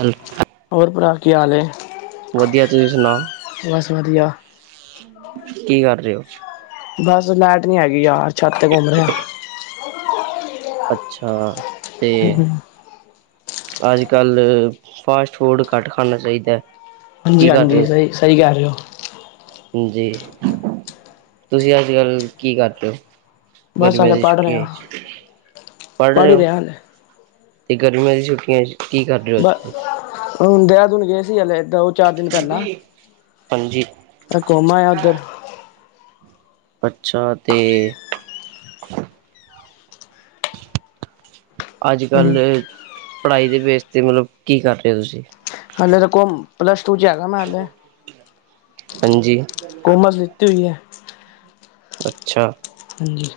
ਹੈਲ ਹੋਰ ਭਰਾ ਕੀ ਹਾਲ ਏ? ਵਧੀਆ ਤੁਸੀਂ ਸੁਣਾਓ? ਬਸ ਵਧੀਆ। ਕੀ ਕਰ ਰੇ ਓ? ਬਸ ਲੈਟ ਨੀ ਹੈਗੀ ਯਾਰ ਛੱਤ ਤੇ ਘੁੰਮ ਰਿਆ। ਅੱਛਾ ਤੇ ਅੱਜ ਕੱਲ੍ਹ ਫਾਸਟ ਫੂਡ ਘੱਟ ਖਾਣਾ ਚਾਈਦੈ। ਹਾਂਜੀ-ਹਾਂਜੀ ਸਈ-ਸਈ ਕੈ ਰੇ ਓ। ਜੀ ਤੁਸੀਂ ਅੱਜ ਕੱਲ ਕੀ ਕਰਦੇ ਓ? ਬਸ ਗਰਮੀਆਂ ਹਾਲੇ ਦੀ ਪੜ੍ਹ ਰਿਹਾ ਛੁੱਟੀਆਂ [unintelligible] ਪੜ੍ਹ ਰੇ ਹੀ ਓ? ਰਿਹਾ ਹਾਲੇ। ਤੇ ਗਰਮੀਆਂ ਦੀ ਛੁੱਟੀਆਂ ਕੀ ਕਰ ਰੇ ਓ ਅੱਜ ਬ ਕੱਲ੍ਹ? ਹੁਣ ਦੇਰਾਦੂਨ ਗਏ ਸੀ ਹਲੇ ਏਦਾਂ ਚਾਰ ਦਿਨ ਪੈਲਾਂ ਹਾਂਜੀ ਮ ਘੁੰਮ ਆਇਆ ਉੱਧਰ। ਅੱਛਾ ਤੇ ਅੱਜ ਹੂੰ। ਕੱਲ੍ਹ ਪੜ੍ਹਾਈ ਦੇ ਬੇਸ ਤੇ ਮਤਲਬ ਕੀ ਕਰ ਰੇ ਓ ਤੁਸੀਂ? ਹਲੇੇ ਤਾਂ ਕੁਮ ਪਲੱਸ ਟੂ ਚ ਹੈਗਾ ਮੈਂ ਹਾਲੇ। ਹਾਂਜੀ। ਕੋਮਰਸ ਲਿਤੀ ਹੋਈ ਐ। ਅੱਛਾ। ਹਾਂਜੀ।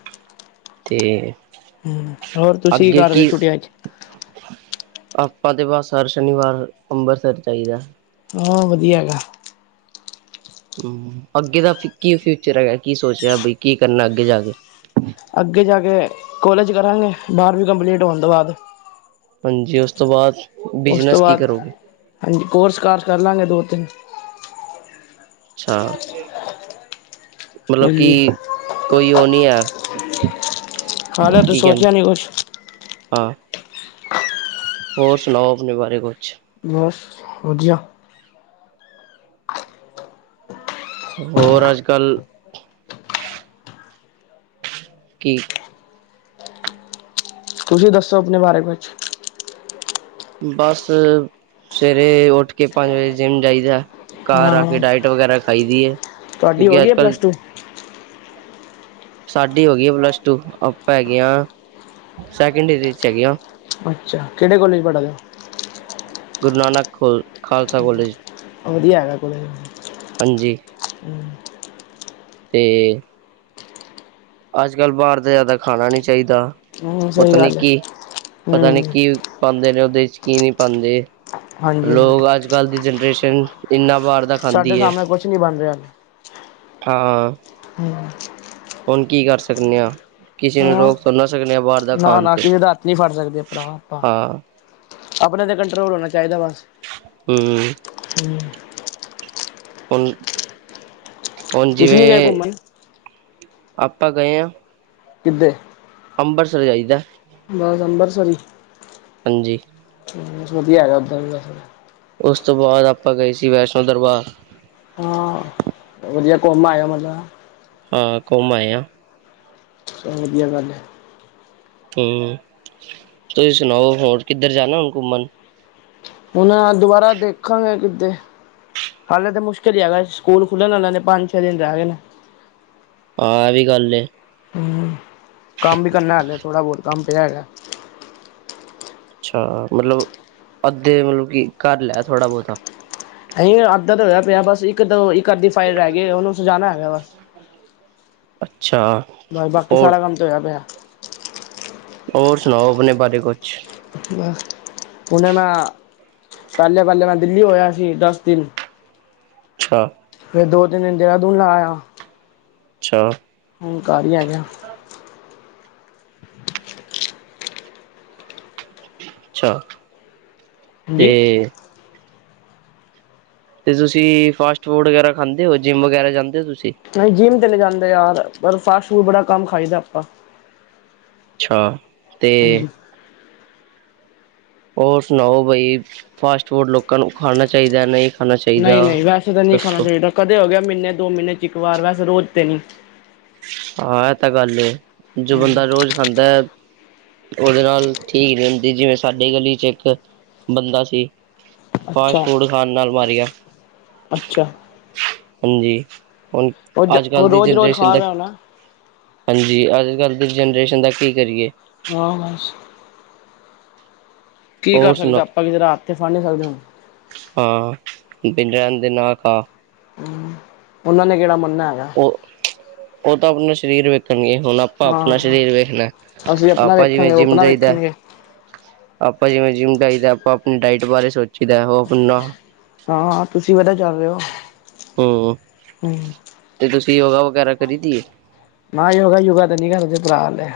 ਠੀਕ ਏ ਹੂੰ ਹੋਰ ਤੁਸੀਂ ਕੀ ਕਰ ਰੇ ਛੁੱਟੀਆਂ ਚ? ਆਪਾਂ ਤੇ ਬਸ ਹਰ ਸ਼ਨੀਵਾਰ ਅੰਬਰਸਰ ਜਾਈਦੈ। ਹਾਂ ਵਧੀਆ ਹੈਗਾ। ਹੂੰ ਅੱਗੇ ਦਾ ਕੀ ਫਿਊਚਰ ਹੈਗਾ ਕੀ ਸੋਚਿਆ ਬਈ ਕੀ ਕਰਨਾ ਅੱਗੇ ਜਾ ਕੇ। ਅੱਗੇ ਜਾ ਕੇ ਕੋਲਜ ਕਰਾਂਗੇ ਬਾਰ੍ਹਵੀਂ ਕੰਪਲੀਟ ਹੋਣ ਤੋਂ ਬਾਦ। ਹਾਂਜੀ ਉਸ ਤੋਂ ਬਾਦ? ਉਸ ਤੋਂ ਬਾਦ ਹਾਂਜੀ ਕੋਰਸ ਕਾਰਸ ਕਰ ਲਾਂਗੇ ਦੋ ਤਿੰਨ। ਅੱਛਾ ਮਤਲਬ ਕੀ ਹਾਂਜੀ। ਕੋਈ ਓ ਨੀ ਐ ਹਾਲੇ ਤੂੰ ਸੋਚਿਆ ਨੀ ਕੁੱਛ। ਹਾਂ। ਹੋਰ ਸੁਣਾਓ ਆਪਣੇ ਬਾਰੇ ਕੁੱਛ? ਬਸ ਵਧੀਆ। ਹੋਰ ਅੱਜ ਕੱਲ੍ਹ ਕੀ ਤੁਸੀਂ ਦੱਸੋ ਆਪਣੇ ਬਾਰੇ ਕੁਝ ਬਸ ਸਵੇਰੇ ਉੱਠ ਕੇ ਪੰਜ ਵਜੇ ਜਿੰਮ ਜਾਈਦਾ ਘਰ ਹਾਂ ਆ ਕੇ ਡਾਇਟ ਵਗੈਰਾ ਖਾਈ ਦੀ ਏ। ਤੁਹਾਡੀ ਹੋ ਗਈ ਹੈ ਪਲੱਸ ਟੂ। ਸਾਡੀ ਹੋ ਗਈ ਆ ਪਲੱਸ ਟੂ ਆਪਾਂ ਹੈਗੇ ਹ ਸੈਕਿੰਡ ਏਯਰ ਚ ਹੈਗੇ ਹਾਂ। ਅੱਛਾ ਕਿਹੜੇ ਕੋਲੇਜ ਪੜ੍ਹਾਦੇ। ਗੁਰੂ ਨਾਨਕ ਖਲ ਖਾਲਸਾ ਕਾਲਜ। ਵਧੀਆ ਹੈਗਾ ਕਾਲਜ ਤੇ। ਹਾਂਜੀ। ਹਮ [unintelligible] ਤੇ ਅੱਜ-ਕੱਲ ਬਾਹਰ ਦਾ ਜ਼ਿਆਦਾ ਖਾਣਾ ਨੀ ਚਾਹੀਦਾ ਹੂੰ ਸਹੀ ਪਤਾ ਨੀ ਗੱਲ ਹੈ ਕੀ ਪਤਾ ਨੀ ਹੂੰ ਕੀ ਪਾਉਂਦੇ ਨੇ ਉਹਦੇ ਚ ਕੀ ਨਹੀਂ ਪਾਉਂਦੇ ਹਾਂਜੀ ਲੋਕ ਹਾਂਜੀ ਅੱਜ ਕੱਲ ਦੀ ਜਨਰੇਸ਼ਨ ਇੰਨਾ ਵਾਰ ਦਾ ਸਾਡੇ ਖਾਂਦੀ ਹੈ ਸਾਹਮਣੇ ਕੁਛ ਨੀ ਬਣ ਰਿਹਾ। ਹਾਂ ਹਮ [inaudible] ਹੁਣ ਕੀ ਕਰ ਸਕਣੇ ਆ। ਕਿਸੇ ਨੂੰ ਹਾਂ ਰੋਕ ਸੁ ਨਾ ਸਕਦੇ ਆ ਬਾਹਰ ਦਾ ਨਾ ਖਾਣ ਨਾ ਤੋ ਕਿਸੇ ਦਾ ਹੱਥ ਨਹੀਂ ਫੜ ਸਕਦੇ ਭਰਾ ਆਪਾਂ ਹਾਂ। ਆਪਣੇ ਤੇ ਕੰਟਰੋਲ ਹੋਣਾ ਚਾਹੀਦਾ ਬਸ। ਹਮ ਹੁਣ ਹੁਣ ਤੁਸੀਂ ਨੀ ਗਏ ਜਿਵੇਂ ਘੁੰਮਣ ਆਪਾਂ ਗਏ ਆਂ ਕਿੱਧੇ ਅੰਬਰਸਰ ਜਾਈਦੈ। ਬਸ ਅੰਬਰਸਰ ਇ। ਹਾਂਜੀ। ਵਧੀਆ ਹੈਗਾ ਉੱਧਰ ਦਾ ਸਬ। ਉਸ ਤੋਂ ਬਾਅਦ ਆਪਾਂ ਗਏ ਸੀ ਵੈਸ਼ਨੋ ਦਰਬਾਰ। ਹਾਂ ਵਧੀਆ ਕੋਮ ਆਔ ਮਤਲਬ ਆ ਕੋਮਾਇਆ ਸੋ ਵਧੀਆ ਗੱਲ ਏ। ਹੂੰ ਤੁਸੀਂ ਸੁਣਾਓ ਹੋਰ ਕਿੱਧਰ ਜਾਣਾ ਹੁਣ ਘੁੰਮਣ? ਹੁਣ ਅ ਦੁਬਾਰਾ ਦੇਖਾਂਗੇ ਕਿਤੇ। ਹਾਲੇ ਤਾਂ ਮੁਸ਼ਕਿਲ ਹੀ ਹੈਗਾ ਸਕੂਲ ਖੁੱਲ੍ਹਣ ਵਾਲਿਆਂ ਨੇ ਪੰਜ ਛੇ ਦਿਨ ਰੈਹਗਏ ਨੇ। ਆ ਇਹ ਵੀ ਗੱਲ ਏ। ਹੂੰ ਕੰਮ ਵੀ ਕਰਨਾ ਹਲੇੇ ਥੋੜਾ ਬਹੁਤ ਕੰਮ ਪਿਆ ਹੈਗਾ। ਅੱਛਾ ਮਤਲਬ ਅੱਧੇ ਮਤਲਬ ਕਿ ਕਰ ਲੈ ਥੋੜਾ ਬਹੁਤਾ। ਨਹੀਂ ਅੱਧਾ ਤਾਂ ਹੋਇਆ ਪਿਆ ਬਸ ਇੱਕ-ਦੋ ਇ ਕਰਦੀ ਫਾਈਲ ਰਹਿ ਗਈ ਉਹਨੂੰ ਸਜਾਣਾ ਹੈਗਾ ਬਸ ਅੱਛਾ ਬਸ ਬਾਕੀ ਹੋਰ ਸਾਰਾ ਕੰਮ ਤੇ ਹੋਯਾ ਪਿਆ। ਹੋਰ ਸੁਣਾਓ ਆਪਣੇ ਬਾਰੇ ਕੁਛ। ਹੁਨ ਮੈਂ ਪਹਿਲੇ ਪਹਿਲੇ ਮੈਂ ਦਿੱਲੀ ਹੋਇਆ ਸੀ ਦਸ ਦਿਨ ਅੱਛਾ। ਫੇਰ ਦੋ-ਤਿੰਨ ਦਿਨ ਦੇਹਰਾਦੂਨ ਲਾ ਆਇਆ। ਅੱਛਾ। ਹੁਣ ਘਰ ਹੀ ਹੈਗੇਆ। ਅੱਛਾ ਤੇ ਹਾਂਜੀ ਤੇ ਤੁਸੀਂ ਫਾਸਟ ਫੂਡ ਵਗੈਰਾ ਖਾਂਦੇ ਹੋ ਜਿੰਮ ਵਗੈਰਾ ਜਾਂਦੇ ਹੋ ਤੁਸੀਂ। ਨਹੀਂ ਜਿੰਮ ਤੇ ਚਲੇ ਜਾਂਦੇ ਆਂ, ਪਰ ਫਾਸਟ ਫੂਡ ਬੜਾ ਕੰਮ ਖਾਈਦਾ ਆਪਾ। ਅੱਛਾ ਤੇ ਹਾਂਜੀ ਔਰ ਸੁਣਾਓ ਬਾਈ ਫਾਸਟ ਫੂਡ ਲੋਕਾਂ ਨੂੰ ਖਾਣਾ ਚਾਹੀਦਾ ਨਹੀਂ। ਖਾਣਾ ਚਾਹੀਦਾ ਨਹੀਂ - ਨਹੀਂ ਵੈਸੇ ਤਾਂ ਨਹੀਂ ਖਾਣਾ ਦੱਸੋ ਚਾਹੀਦਾ, ਕਦੇ ਹੋ ਗਿਆ ਮਹੀਨੇ ਦੋ ਮਹੀਨੇ ਚ ਇੱਕ ਵਾਰ ਵੈਸੇ ਰੋਜ਼ ਤੇ ਨੀ। ਆਂ ਇਹ ਤਾਂ ਗੱਲ ਏ ਜੋ ਬੰਦਾ ਰੋਜ਼ ਖਾਂਦਾ ਹੈ। ਉਹਦੇ ਨਾਲ ਠੀਕ ਰਦੀ ਜਿਵੇਂ ਸਾਡੇ ਗਲੀ ਚ ਇੱਕ ਬੰਦਾ ਸੀ। ਫਾਸਟ ਅੱਛਾ ਫੂਡ ਖਾਣ ਨਾਲ ਮਾਰੀਆਂ। ਅੱਛਾ। ਹਾਂਜੀ ਹੁਣ ਉਹ ਜ ਅੱਜ - ਉਹ ਕੱਲ ਦੀ ਰੋਜ਼ ਰੋਜ਼ ਜਨਰੇਸ਼ਨ ਖਾ ਦਾ। ਰਿਹਾ ਹੋਣਾ ਹਾਂਜੀ ਅੱਜ - ਕੱਲ ਦੀ ਜਨਰੇਸ਼ਨ ਦਾ ਕੀ ਕਰੀਏ। ਹਾਂ ਬੱਸ। ਕੀ ਕਰ ਹੋਰ ਸਕਦਾ ਸੁਣਾ ਆਪ ਕਿਸ ਹੱਥ ਤੇ ਫੜ ਨਹੀਂ ਸਕਦੇ ਹੁਣ। ਹਾਂ ਬਿਨ ਰਹਿਣ ਦੇ ਨਾ ਖਾ। ਉਹਨਾਂ ਨੇ ਕਿਹੜਾ ਮੰਣਨਾ ਹੈਗਾ। ਔ ਤਾਂ ਆਪਣਾ ਸਰੀਰ ਵੇਖਣਗ ਹੁਣ। ਆਪਣਾ ਹਾਂ ਸਰੀਰ ਵੇਖਣਾ ਅਸੀਂ ਆਪਣਾ ਆਪਾਂ ਜਿਵੇਂ ਵੇਖਾਂਗੇ ਉਹ ਜਿੰਮ ਆਪਣਾ ਜਾਈਦਾ। ਵੇਖਣਗੇ ਆਪਾਂ ਜਿਵੇਂ ਜਿੰਮ ਜਾਈਦਾ ਆਪਾਂ ਆਪਣੀ ਡਾਇਟ ਬਾਰੇ ਸੋਚੀ ਦਾ ਉਹ ਆਪਣਾ। ਹਾਂ - ਹਾਂ ਤੁਸੀਂ ਵਧੀਆ ਚੱਲ ਰਹੇ ਹੋ। ਹਮ ਹੂੰ ਤੇ ਤੁਸੀਂ ਯੋਗਾ ਵਗੈਰਾ ਦਰੀਦੀ ਏ। ਨਾ ਯੋਗਾ ਯੌਗਾ ਤੇ ਨੀ ਕਰਦੇ ਭਰਾ ਲੈ।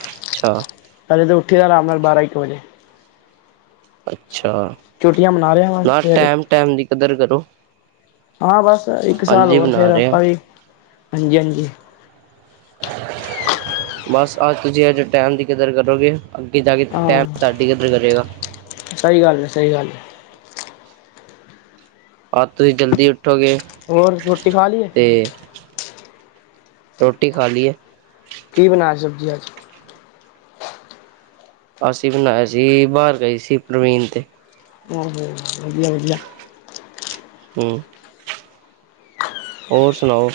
ਅੱਛਾ। ਪਹਿਲੇ ਤਾਂ ਉਠਿਆ ਆਰਾਮ ਨਾਲ ਬਾਰਾਂ ਇੱਕ ਵਜੇ। ਅੱਛਾ ਛੁੱਟੀਆਂ ਮਨਾ ਰਿਹਾ ਬਸ ਨਾ ਫਿਰ ਟੈੲਮ- ਟੈੲਮ ਦੀ ਕਦਰ ਕਰੋ। ਹਾਂ ਬਸ ਇੱਕ ਸਾਲ ਹਾਂਜੀ ਹੋਰ ਫਿਰ ਬਣਾ ਰਿਹਾ ਆਪਾਂ ਵੀ ਹਾਂਜੀ - ਹਾਂਜੀ। ਬਸ ਅੱਜ ਤੁਸੀਂ ਅਜੇ ਟੈਮ ਦੀ ਕਦਰ ਕਰੋਗੇ। ਏਦ ਕੇ ਹਾਂ ਟੈਮ ਤੁਹਾਡੀ ਕਦਰ ਕਰੇਗਾ। ਸਹੀ ਗੱਲ ਏ ਸਹੀ ਗੱਲ ਏ। ਅੱਜ ਤੁਸੀਂ ਜਲਦੀ ਉਠੋਗੇ। ਹੋਰ ਰੋਟੀ ਖਾਲੀ ਏ। ਰੋਟੀ ਖਾ ਲਈਏ। ਕੀ ਬਣਾਆ ਸਬਜ਼ੀ ਅੱਜ। ਅਸੀਂ ਬਣਾਇਆ ਸੀ ਬਾਹਰ ਗਈ ਸੀ ਪਰਵੀਨ ਤੇ। ਆਹੋ ਵਧੀਆ - ਵਧੀਆ। ਹਮ [unintelligible] ਔਰ ਸੁਣਾਓ।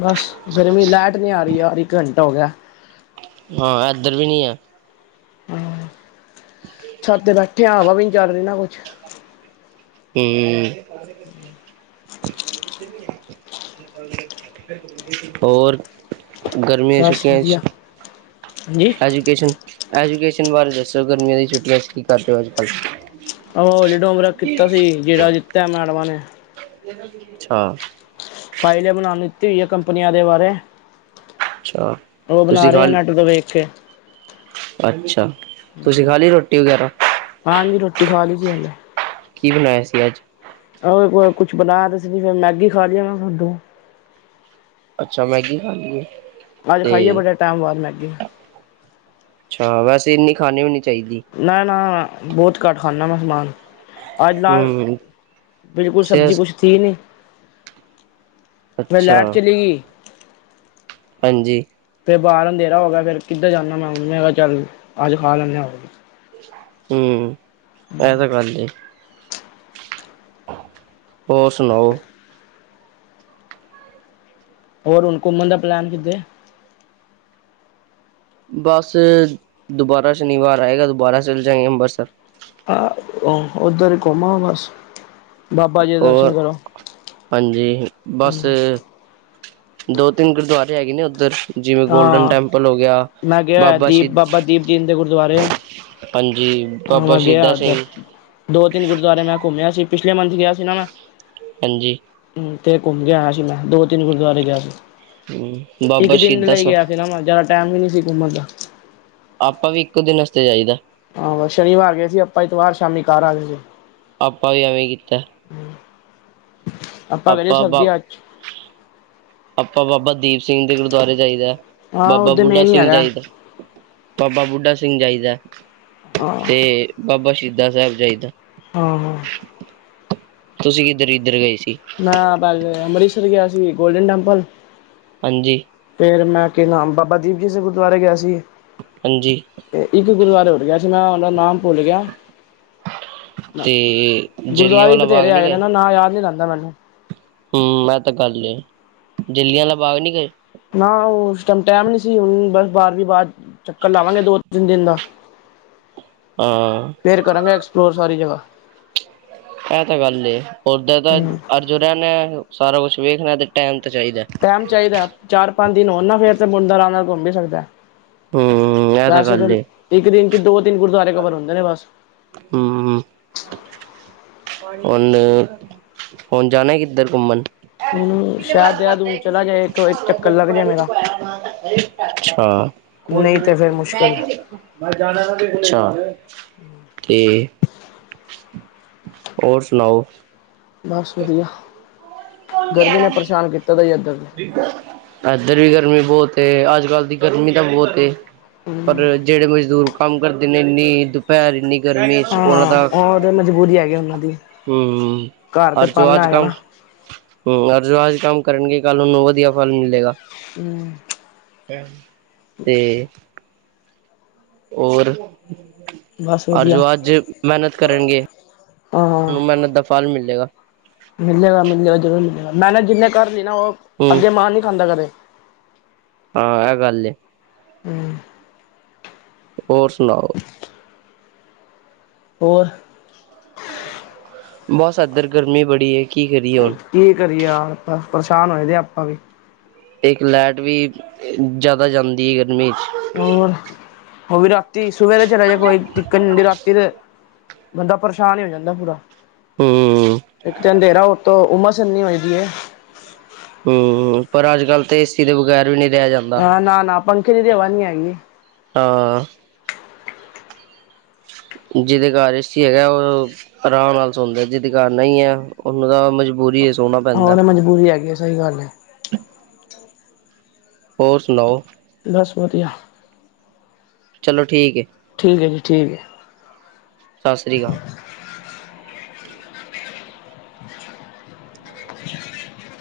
ਬਸ ਗਰਮੀ ਲੈਟ ਨੀ ਆ ਰਹੀ ਯਾਰ ਇੱਕ ਘੰਟਾ ਹੋ ਗਿਆ। ਹਾਂ ਇਧਰ ਵੀ ਨੀ ਹੈ। ਹਾਂ [unintelligible] ਛੱਤ ਤੇ ਬੈਠੇ ਆਂ ਹਵਾ ਵੀ ਨੀ ਚੱਲ ਰਹੀ ਨਾ ਕੁੱਛ। ਹਮ [unintelligible] ਹੋਰ। ਗਰਮੀਆਂ ਦੀ ਬਸ ਛੁੱਟੀਆਂ ਵਧੀਆ, ਚ ਹਾਂਜੀ। ਐਜੂਕੇਸ਼ਨ - ਐਜੂਕੇਸ਼ਨ ਬਾਰੇ ਦੱਸੋ ਗਰਮੀਆਂ ਦੀ ਛੁੱਟੀਆਂ ਚੱ ਕੀ ਕਰਦੇ ਹੋ ਅੱਜ - ਕੱਲ। ਉ ਹੋਲੀਡੇ ਹੋਮਵਰਕ ਕੀਤਾ ਸੀ, ਜਿਹੜਾ ਦਿੱਤਾ ਏ ਮੈਡਮਾਂ ਨੇ। ਅੱਛਾ। ਫਾਈਲ ਬਨਾਣ ਦਿੱਤੀ ਹੋਈ ਹੈ ਕੰਪਨੀਆਂ ਦੇ ਬਾਰੇ। ਅੱਛਾ ਉਹ ਬਨਾ ਤੁਸੀਂ ਰਹੇ ਖਾ ਆ ਨੈਟ ਤੋਂ ਵੇਖ ਕੇ। ਅੱਛਾ ਤੁਸੀਂ ਖਾ ਲਈ ਰੋਟੀ ਵਗੈਰਾ ਹਾਂਜੀ ਰੋਟੀ ਖਾ ਲਈ ਸੀ ਪਹਲੇ। ਕੀ ਬਨਾਇਆ ਸੀ ਅੱਜ ਉਹ ਕੁੱਛ ਬਣਾਇਆ ਤਾਂ ਨਹੀਂ ਸੀ ਫਿਰ ਮੈਗੀ ਖਾ ਲਈ ਹੁਣ ਤੇ [unintelligible] ਅੱਛਾ ਮੈਗੀ ਖਾਂਦੀ ਹੈ। ਅੱਜ ਖਾਈਏ ਬੜੇ ਟੈਮ ਬਾਅਦ ਮੈਗੀ। ਅੱਛਾ ਵੈਸੇੰ ਇੰਨੀ ਖਾਨੀ ਵੀ ਨੀ ਚਾਹੀਦੀ। ਨਾ ਨਾ ਬੋਤ ਘੱਟ ਖਾਂਨਾ ਮੈਂ ਸਮਾਨ। ਅੱਜ ਨਾਲ ਹੂੰ ਬਿਲਕੁੱਲ ਸਬਜ਼ੀ ਸਿਹਤ ਕੁੱਸ਼ ਥੀ ਨਹੀਂ ਫੇਰ ਅੱਛਾ ਲੈਟ ਚਲੀ ਗਈ। ਹਾਂਜੀ। ਫੇਰ ਬਾਹਰ ਅੰਧੇਰਾ ਹੋ ਗਿਆ ਫੇਰ ਕਿੱਧਰ ਜਾਂਦਾ ਮੈਂ ਹੁਨ ਮੈਂ ਕਿਹਾ ਚੱਲ ਅੱਜ ਖਾ ਲੈਂਨੇ ਆ ਹੁ ਐ ਤਾਂ ਗੱਲ ਏ। ਹੋਰ ਸੁਨਾਓ ਹੋਰ ਹੁਨ ਘੁੰਮਣ ਦਾ ਪਲੈਨ ਕਿੱਥੇ ਬਸ ਦੁਬਾਰਾ ਸ਼ਨੀਵਾਰ ਆਏਗਾ ਦੁਬਾਰਾ ਚਲੇ ਜਾਂਗੇ ਅੰਬਰਸਰ। ਆਹ ਉੱਧਰ ਘੂੰਮ ਆਉ ਬਸ ਬਾਬਾ ਜੀ ਦੇ ਦਰਸ਼ਨ ਹੋਰ ਕਰੋ ਹਾਂਜੀ ਬਸ ਦੋ ਤਿੰਨ ਗੁਰੂਦੁਆਰੇ ਹੈਗੇ ਨੇ ਉੱਧਰ। ਜਿਵੇਂ ਗੋਲਡਨ ਹਾਂ ਟੈਂਪਲ ਹੋ ਗਿਆ ਮੈਂ ਗਿਆ ਬਾਬਾ ਦੀਪ ਸ਼ਹੀਦ ਬਾਬਾ ਦੀਪ ਜੀ ਦੇ ਗੁਰਦੁਆਰੇ ਹਾਂਜੀ ਹਾਂ ਬਾਬਾ ਮੈਂ ਗਿਆ ਸ਼ਹੀਦਾ ਸਿੰਘ ਉੱਧਰ ਦੋ ਤਿੰਨ ਗੁਰਦੁਆਰੇ ਮੈਂ ਘੁੰਮਿਆ ਸੀ ਪਿਛਲੇ ਮੰਥ ਗਿਆ ਸੀ ਨਾ ਮੈਂ ਹਾਂਜੀ ਹੁ ਤੇ ਘੁੰਮ ਕੇ ਆਇਆ ਸੀ ਮੈਂ ਦੋ ਤਿੰਨ ਗੁਰਦੁਆਰੇ ਗਿਆ ਸੀ। ਹੂੰ ਬਾਬਾ ਇੱਕ ਦਿਨ ਸ਼ਹੀਦਾ ਲਈ ਸ ਗਿਆ ਸੀ ਨਾ ਮੈਂ ਜੈਂਦਾ ਟੈਮ ਵੀ ਨਹੀਂ ਸੀ ਘੁੰਮਨ ਦਾ। ਆਪਾਂ ਵੀ ਇੱਕੋ ਦਿਨ ਆਸਤੇ ਜਾਈਦਾ। ਹਾਂ ਬਸ ਸ਼ਨੀਵਾਰ ਗਏ ਸੀ ਆਪਾਂ ਐਤਵਾਰ ਸ਼ਾਮੀ ਘਰ ਆ ਗਏ ਸੀ। ਆਪਾਂ ਵੀ ਐਵੇਂ ਕੀਤਾ। ਆਪਾਂ ਕਏ ਸਰਬਜ਼ੀਆਂ [unintelligible] [unintelligible] ਆਪਾਂ ਬਾਬਾ ਦੀਪ ਸਿੰਘ ਦੇ ਗੁਰਦੁਆਰੇ ਜਾਈਦਾ ਹਾਂ ਬਾਬਾ ਉਹਦੇ ਬੁੱਢਾ ਮੇਨ ਹੀ ਸਿੰਘ ਹੈਗਾ ਜਾਈਦਾ। ਬਾਬਾ ਬੁੱਢਾ ਸਿੰਘ ਜਾਈਦਾ ਹਾਂ ਤੇ ਬਾਬਾ ਸ਼ਹੀਦਾ ਸਾਹਿਬ ਜਾਈਦਾ। ਹਾਂ ਹਾਂ ਤੁਸੀਂ ਕਿੱਧਰ ਕਿੱਧਰ ਗਏ ਸੀ ਮੈਂ ਬਸ ਅੰਮ੍ਰਿਤਸਰ ਗਿਆ ਸੀ ਗੋਲਡਨ ਟੈਂਪਲ। ਹਾਂਜੀ। ਫੇਰ ਮੈਂ ਕਿ ਨਾਮ ਬਾਬਾ ਦੀਪ ਜੀ ਦੇ ਗੁਰਦੁਆਰੇ ਗਿਆ ਸੀ। ਹਾਂਜੀ। ਤੇ ਇੱਕ ਗੁਰਦੁਆਰੇ ਹੋਰ ਗਿਆ ਸੀ ਮੈਂ ਉਹਦਾ ਨਾਮ ਭੁੱਲ ਗਿਆ ਤੇ ਜਲਿਆਂ ਗੁਰਦੁਆਰੇ ਈ ਵਾਲਾ ਬਾਗ ਬਥੇਰੇ ਨੀ ਹੇਗੇ ਨੇ ਨਾ ਨਾ ਯਾਦ ਨਹੀਂ ਰਹਿੰਦਾ ਮੈਨੂੰ। ਹ [unintelligible] [unintelligible] ਹੁ ਮੈਂ [unintelligible] ਤਾਂ ਗੱਲ ਹੈ ਜਲਿਆਂ ਆਲਾ ਬਾਗ ਨਹੀਂ ਗਏ ਨਾ ਉਸ ਟਾਈਮ ਟੈਮ ਨੀ ਸੀ ਹੁਨ ਬਸ ਬਾਅਦ ਦੀ ਬਾਅਦ ਚੱਕਰ ਲਾਵਾਂਗੇ ਦੋੋ ਤਿੰਨ ਦਿਨ ਦਾ। ਆ ਫੇਰ ਕਰਾਂਗੇ ਐਕਸਪਲੋਰ ਸਾਰੀ ਜਗਾ। ਐ ਤਾ ਗੱਲ ਏ ਓਦਾ ਤਾਂ ਹੂੰ [unintelligible] ਹੋਰਾ ਨੇ ਸਾਰਾ ਕੁੱਛ ਵੇਖਣਾ ਤੇ ਟੈਮ ਤਾਂ ਚਾਈਦਾ। ਟੈਮ ਚਾਈਦਾ, ਚਾਰ ਪੰਜ ਦਿਨ ਹੋਨ ਨਾ ਫੇਰ ਤੇ ਬੁੰਦਾ ਆਰਾਮ ਨਾਲ ਘੁੰਮ ਵੀ ਸਕਦਾ। ਹੂੰ ਇਹ ਵੈਸੇ ਤਾਂ, ਗੱਲ ਏ। ਇੱਕ ਦਿਨ ਚ ਦੋ-ਤਿੰਨ ਗੁਰਦੁਆਰੇ ਕਵਰ ਹੁੰਦੇ ਨੇ ਬਸ। ਹੂੰ। ਹੁਨ, ਹੁਨ ਜਾਣਾ ਏ ਕਿੱਦਰ ਘੁੰਮਣ? ਹੁਣ ਸ਼ਾਇਦ ਦੇਹਰਾਦੂਨ ਚਲਾ ਜਾਏ ਇੱਕ ਇੱਕ ਚੱਕਰ ਲੱਗ ਜਾਏ ਮੇਰਾ ਅੱਛਾ। ਨਹੀਂ ਤੇ ਫਿਰ ਮੁਸ਼ਕਿਲ ਹੈ ਅੱਛਾ ਤੇ ਹੋਰ ਸੁਣਾਓ? ਬਸ ਵਦੀਆ, ਕੌਣ ਗਰਮੀ ਨੇ ਪਰੇਸ਼ਾਨ ਕੀਤਾ ਦਾ ਈ ਏਦਰ। ਏਦਰ ਵੀ ਗਰਮੀ ਬੋਤ ਏ ਅੱਜ-ਕੱਲ ਦੀ ਗਰਮੀ ਤਾਂ ਬੋਤ ਏ, ਹਮ ਪਰ ਜੇੜੇ ਮਜ਼ਦੂਰ ਕੰਮ ਕਰਦੇ ਨੇ ਇੰਨੀ ਦੁਪੈਰ ਇੰਨੀ ਗਰਮੀ ਚ ਉਹਨਾਂ ਹਾਂ ਦਾ ਔਰ ਮਜਬੂਰੀ ਹੈਗੀ ਓਨਾਂ ਦੀ। ਹੂੰ ਘਰ ਤੇ ਅਰ ਜੋ ਆਜ ਪਾਲਣਾ ਹੈਗਾ ਕਮ ਨਾ ਹੂੰ ਅਰ ਜੋ ਆਜ ਕੰਮ ਕਰਨਗੇ ਕੱਲ ਓਨੂੰ ਵਦੀਆ ਫਲ ਮਿਲੇਗਾ। ਹੂੰ। ਤੇ ਔਰ, ਬਸ ਅਰ ਵਧੀਆ ਜੋ ਅੱਜ ਮੈਨਤ ਕਰਨਗੇ ਹਾਂ ਓਨੂੰ ਮੈਨਤ ਦਾ ਫਲ ਮਿਲੇਗਾ। ਮਿਲੇਗਾ, ਮਿਲੇੇਗਾ ਜ਼ਰੂਰ ਮਿਲੇਗਾ ਮੈਂਨਤ ਜਿੰਨੇ ਕਰ ਲਈ ਨਾ ਓ ਹੂੰ ਅੱਗੇ ਮਾਰ ਨੀ ਖਾਂਦਾ ਕਦੇ। ਹਾਂ ਐ ਗੱਲ ਏ। ਹਮ ਹੋਰ ਸੁਣਾਓ? ਹੋਰ? ਬਸ ਏਦਰ ਗਰਮੀ ਬੜੀ ਐ ਕੀ ਕਰੀਏ ਹੁਨ। ਕੀ ਕਰੀਏ ਯਾ ਆਪਾ ਪਰੇਸ਼ਾਨ ਹੋਏਦੇ ਆਪਾ ਵੀ ਇੱਕ ਲੈਟ ਵੀ ਜ਼ਾਦਾ ਜਾਂਦੀ ਐ ਗਰਮੀ ਚ। ਹੋਰ, ਓ ਵੀ ਰਾਤੀ ਸੁਬੇ ਤੇ ਚਲੇ ਜੇ ਕੋਈ ਦਿੱਕਤ ਨੀ ਹੁੰਦੀ ਰਾਤੀ ਤੇ ਬੰਦਾ ਪਰੇਸ਼ਾਨ ਈ ਹੋ ਜਾਂਦਾ ਪੂਰਾ, ਹੂੰ ਇੱਕ ਤੇ ਅੰਦੇਰਾ ਉਤੋਂ ਓਮਸ ਇੰਨੀ ਹੋਈਦੀ ਏ। ਹੂੰ, ਪਰ ਅੱਜ-ਕੱਲ ਤੇ ਏਸੀ ਦੇ ਬਗੈਰ ਵੀ ਨੀ ਰਿਆ ਜਾਂਦਾ। ਹੈ ਨਾ-ਨਾ ਪੰਖੇ ਦੀ ਤੇ ਹਵਾ ਨੀ ਹੈਗੀ। ਹਾਂ। ਜੀਦੇ ਘਰ ਏਸੀ ਹੈਗਾ ਓ ਆਰਾਮ ਨਾਲ ਸੌਂਦਾ, ਜੀਦੇ ਘਰ ਨਈਂ ਐ, ਓਨੂੰ ਤਾਂ ਮਜਬੂਰੀ ਐ ਸੋਣਾ। ਪੈਂਦਾ ਓਨੂੰ ਮਜਬੂਰੀ ਹੈਗੀ ਐ ਸਈ ਗੱਲ ਐ। ਹੋਰ ਸੁਣਾਓ? ਦਸ ਵਦੀਆ। ਚਲੋ ਠੀਕ ਐ। ਠੀਕ ਐ ਜੀ ਠੀਕ ਐ। ਸਸ੍ਰੀ ਕਾਲ। [inaudible]